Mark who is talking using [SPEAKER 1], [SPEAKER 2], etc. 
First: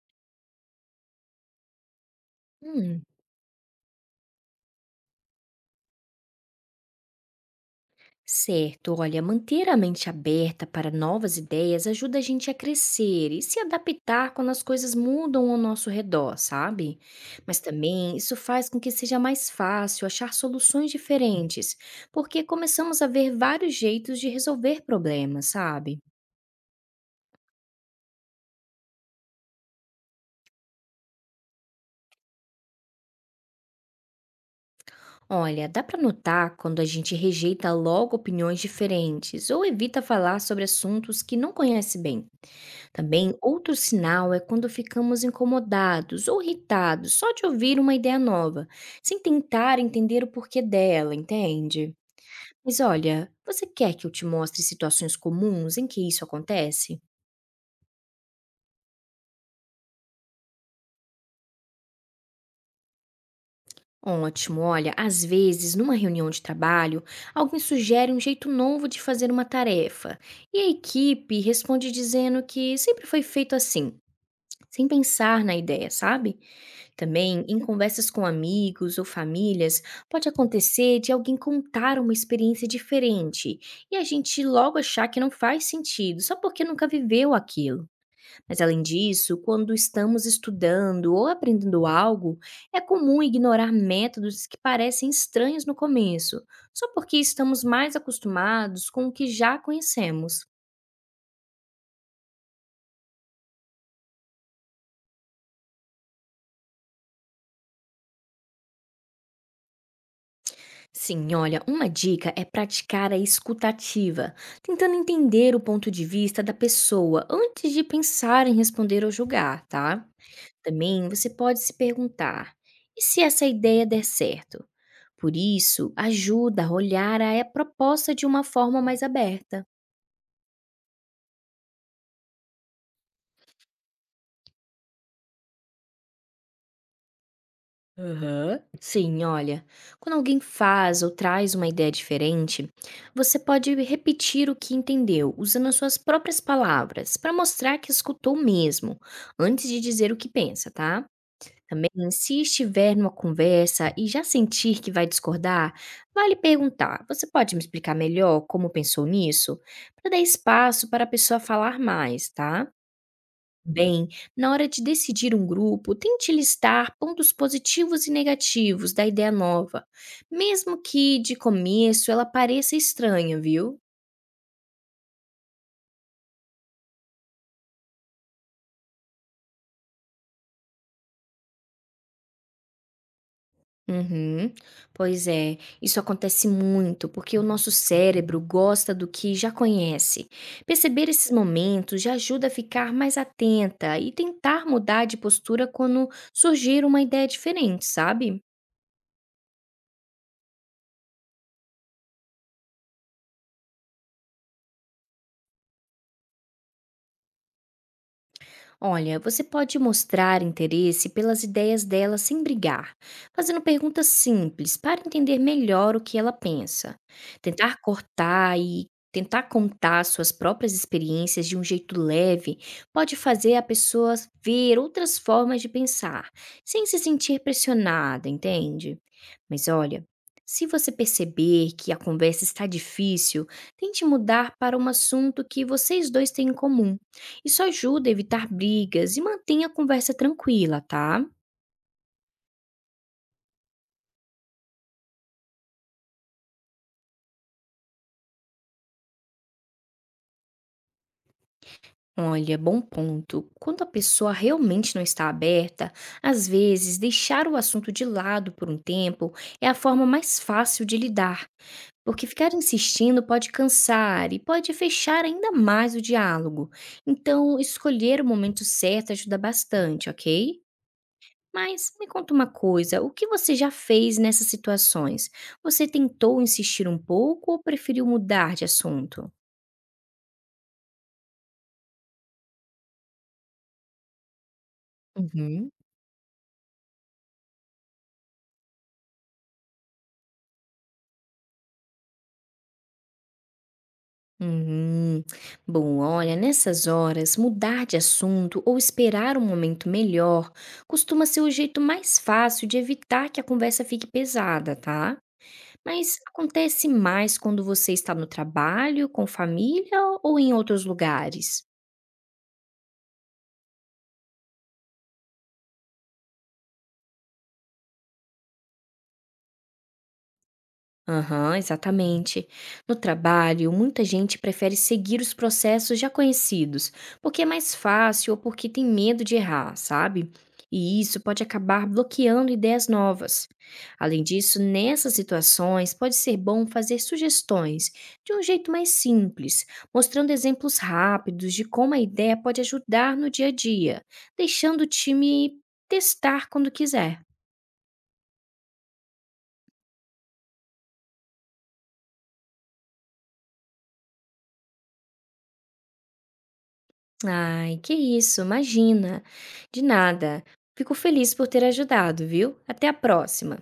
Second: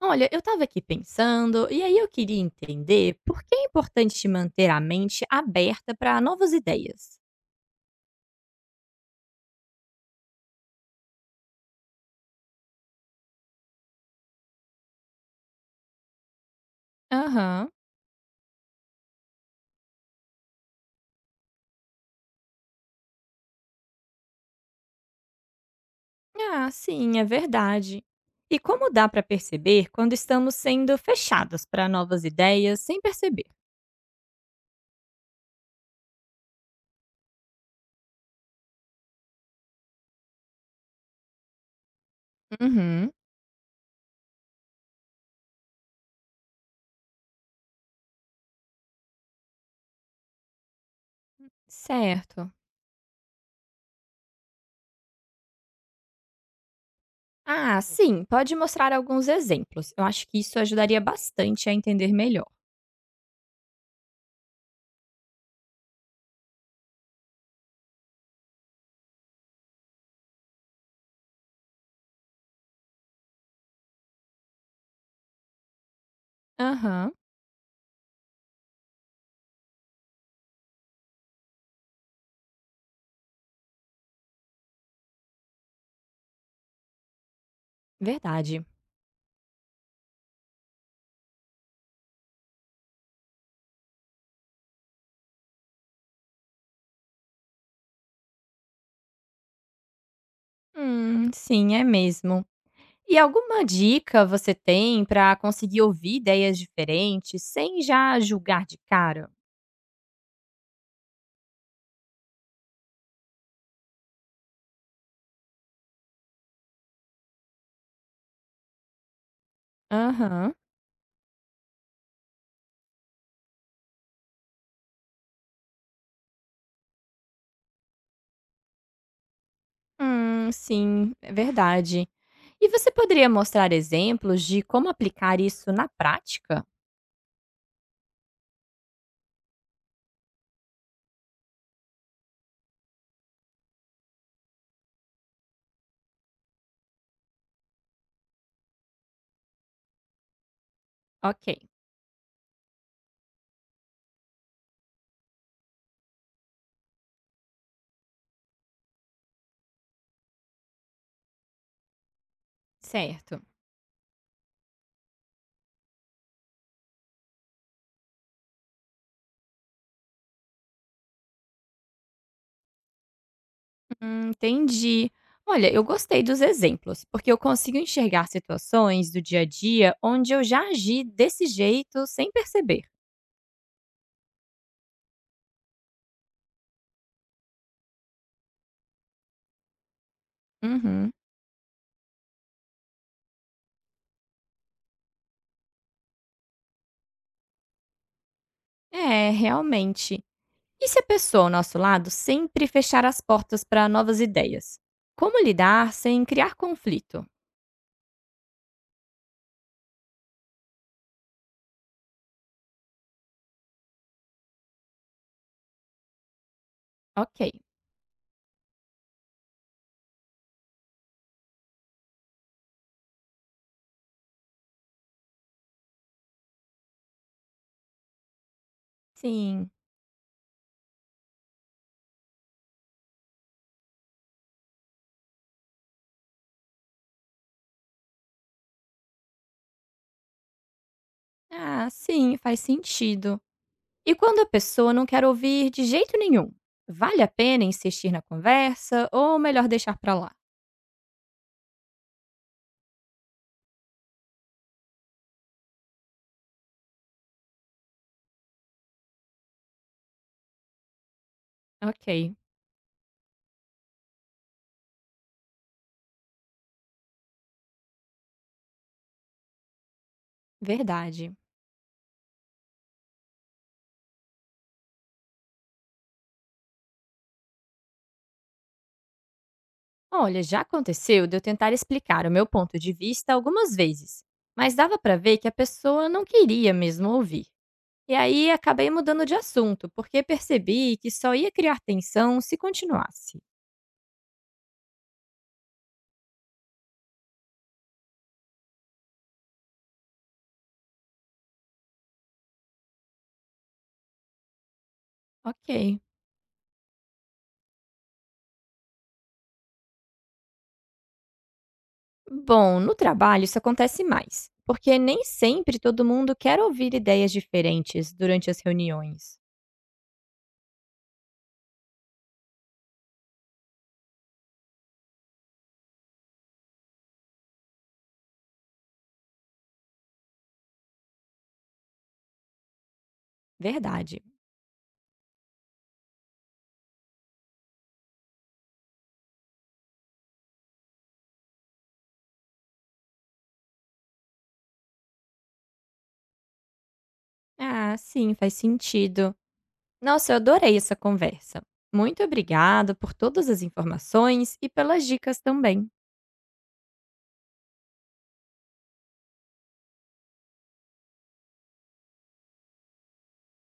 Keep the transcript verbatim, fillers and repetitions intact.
[SPEAKER 1] Olha, eu estava aqui pensando, e aí eu queria
[SPEAKER 2] Hum,
[SPEAKER 1] entender por que é importante manter a mente aberta para novas ideias.
[SPEAKER 2] Certo. Olha, manter a mente aberta para novas ideias ajuda a gente a crescer e se adaptar quando as coisas mudam ao nosso redor, sabe? Mas
[SPEAKER 1] Aham.
[SPEAKER 2] também isso faz com que seja mais fácil achar soluções diferentes, porque começamos a ver vários jeitos de resolver problemas, sabe?
[SPEAKER 1] Ah, sim, é verdade. E como dá para perceber quando estamos sendo fechados para novas ideias sem perceber?
[SPEAKER 2] Olha, dá para notar quando a gente rejeita logo opiniões diferentes ou evita falar sobre assuntos que não conhece bem.
[SPEAKER 1] Uhum.
[SPEAKER 2] Também, outro sinal é quando ficamos incomodados ou irritados só de ouvir uma ideia nova, sem tentar entender o porquê dela, entende?
[SPEAKER 1] Certo.
[SPEAKER 2] Mas olha, você quer que eu te mostre situações comuns em que isso acontece?
[SPEAKER 1] Ah, sim, pode mostrar alguns exemplos. Eu acho que isso ajudaria bastante a entender melhor.
[SPEAKER 2] Ótimo, olha, às vezes, numa reunião de trabalho, alguém sugere um jeito novo de fazer uma tarefa, e a equipe responde dizendo que sempre foi feito assim, sem pensar na ideia, sabe?
[SPEAKER 1] Aham,
[SPEAKER 2] Também, em conversas com amigos ou famílias, pode acontecer de alguém contar uma experiência diferente e a gente logo achar que não faz sentido, só porque nunca viveu aquilo. Mas,
[SPEAKER 1] verdade.
[SPEAKER 2] além disso, quando estamos estudando ou aprendendo algo, é comum ignorar métodos que parecem estranhos no começo, só porque estamos mais acostumados com o que já conhecemos.
[SPEAKER 1] Hum, sim, é mesmo. E alguma dica você tem para conseguir ouvir ideias diferentes sem já julgar de cara?
[SPEAKER 2] Sim, olha, uma dica é praticar a escutativa, tentando entender o ponto de vista da pessoa antes de pensar em responder ou julgar, tá?
[SPEAKER 1] Aham.
[SPEAKER 2] Também você pode se perguntar: e se essa ideia der certo? Por isso, ajuda a olhar a proposta de uma forma mais aberta.
[SPEAKER 1] Hum, sim, é verdade. E você poderia mostrar exemplos de como aplicar isso na prática?
[SPEAKER 2] Aham. Sim, olha, quando alguém faz ou traz uma ideia diferente, você pode repetir o que entendeu, usando as suas próprias palavras, para mostrar que escutou mesmo, antes de dizer o que pensa, tá?
[SPEAKER 1] Ok,
[SPEAKER 2] Também, se estiver numa conversa e já sentir que vai discordar, vale perguntar: você pode me explicar melhor como pensou nisso? Para dar espaço para a pessoa falar mais, tá?
[SPEAKER 1] certo.
[SPEAKER 2] Bem, na hora de decidir um grupo, tente listar pontos positivos e negativos da ideia nova, mesmo que de começo ela pareça estranha, viu?
[SPEAKER 1] Hum, entendi. Olha, eu gostei dos exemplos, porque eu consigo enxergar situações do dia a dia onde eu já agi desse jeito sem perceber.
[SPEAKER 2] Uhum. Pois é, isso acontece muito porque o nosso cérebro gosta do que já conhece. Perceber
[SPEAKER 1] Uhum.
[SPEAKER 2] esses momentos já ajuda a ficar mais atenta e tentar mudar de postura quando surgir uma ideia diferente, sabe?
[SPEAKER 1] É, realmente. E se a pessoa ao nosso lado sempre fechar as portas para novas ideias? Como lidar sem criar conflito?
[SPEAKER 2] Olha, você pode mostrar interesse pelas ideias dela sem brigar, fazendo perguntas simples para entender melhor o que ela pensa.
[SPEAKER 1] Ok.
[SPEAKER 2] Tentar cortar e tentar contar suas próprias experiências de um jeito leve pode fazer a pessoa ver outras formas de pensar, sem se sentir pressionada, entende? Mas
[SPEAKER 1] Sim.
[SPEAKER 2] olha, se você perceber que a conversa está difícil, tente mudar para um assunto que vocês dois têm em comum isso ajuda a evitar brigas e mantém a conversa tranquila, tá?
[SPEAKER 1] Ah, sim, faz sentido. E quando a pessoa não quer ouvir de jeito nenhum? Vale a pena insistir na conversa ou melhor deixar para lá?
[SPEAKER 2] Olha, bom ponto. Quando a pessoa realmente não está aberta, às vezes deixar o assunto de lado por um tempo é a forma mais fácil de lidar, porque
[SPEAKER 1] Ok,
[SPEAKER 2] ficar insistindo pode cansar e pode fechar ainda mais o diálogo. Então, escolher o momento certo ajuda bastante, ok?
[SPEAKER 1] verdade.
[SPEAKER 2] Mas me conta uma coisa, o que você já fez nessas situações? Você tentou insistir um pouco ou preferiu mudar de assunto?
[SPEAKER 1] Olha, já aconteceu de eu tentar explicar o meu ponto de vista algumas vezes, mas dava para ver que a
[SPEAKER 2] Uhum.
[SPEAKER 1] pessoa não queria mesmo ouvir. E aí acabei mudando de assunto, porque percebi que só ia criar tensão se continuasse.
[SPEAKER 2] Uhum. Bom, olha, nessas horas, mudar de assunto ou esperar um momento melhor costuma ser o jeito mais fácil de evitar que a conversa fique pesada, tá?
[SPEAKER 1] Ok.
[SPEAKER 2] Mas acontece mais quando você está no trabalho, com família ou em outros lugares?
[SPEAKER 1] Bom, no trabalho isso acontece mais, porque nem sempre todo mundo quer ouvir ideias diferentes durante as reuniões.
[SPEAKER 2] Aham, exatamente. No trabalho, muita gente prefere seguir os processos já conhecidos, porque é mais fácil ou porque tem medo de errar, sabe? E isso pode acabar bloqueando ideias novas. Além
[SPEAKER 1] Verdade.
[SPEAKER 2] disso, nessas situações, pode ser bom fazer sugestões de um jeito mais simples, mostrando exemplos rápidos de como a ideia pode ajudar no dia a dia, deixando o time testar quando quiser.
[SPEAKER 1] Ah, sim, faz sentido. Nossa, eu adorei essa conversa. Muito obrigado por todas as informações e pelas dicas também.
[SPEAKER 2] Ai, que isso, imagina. De nada. Fico feliz por ter ajudado, viu? Até a próxima.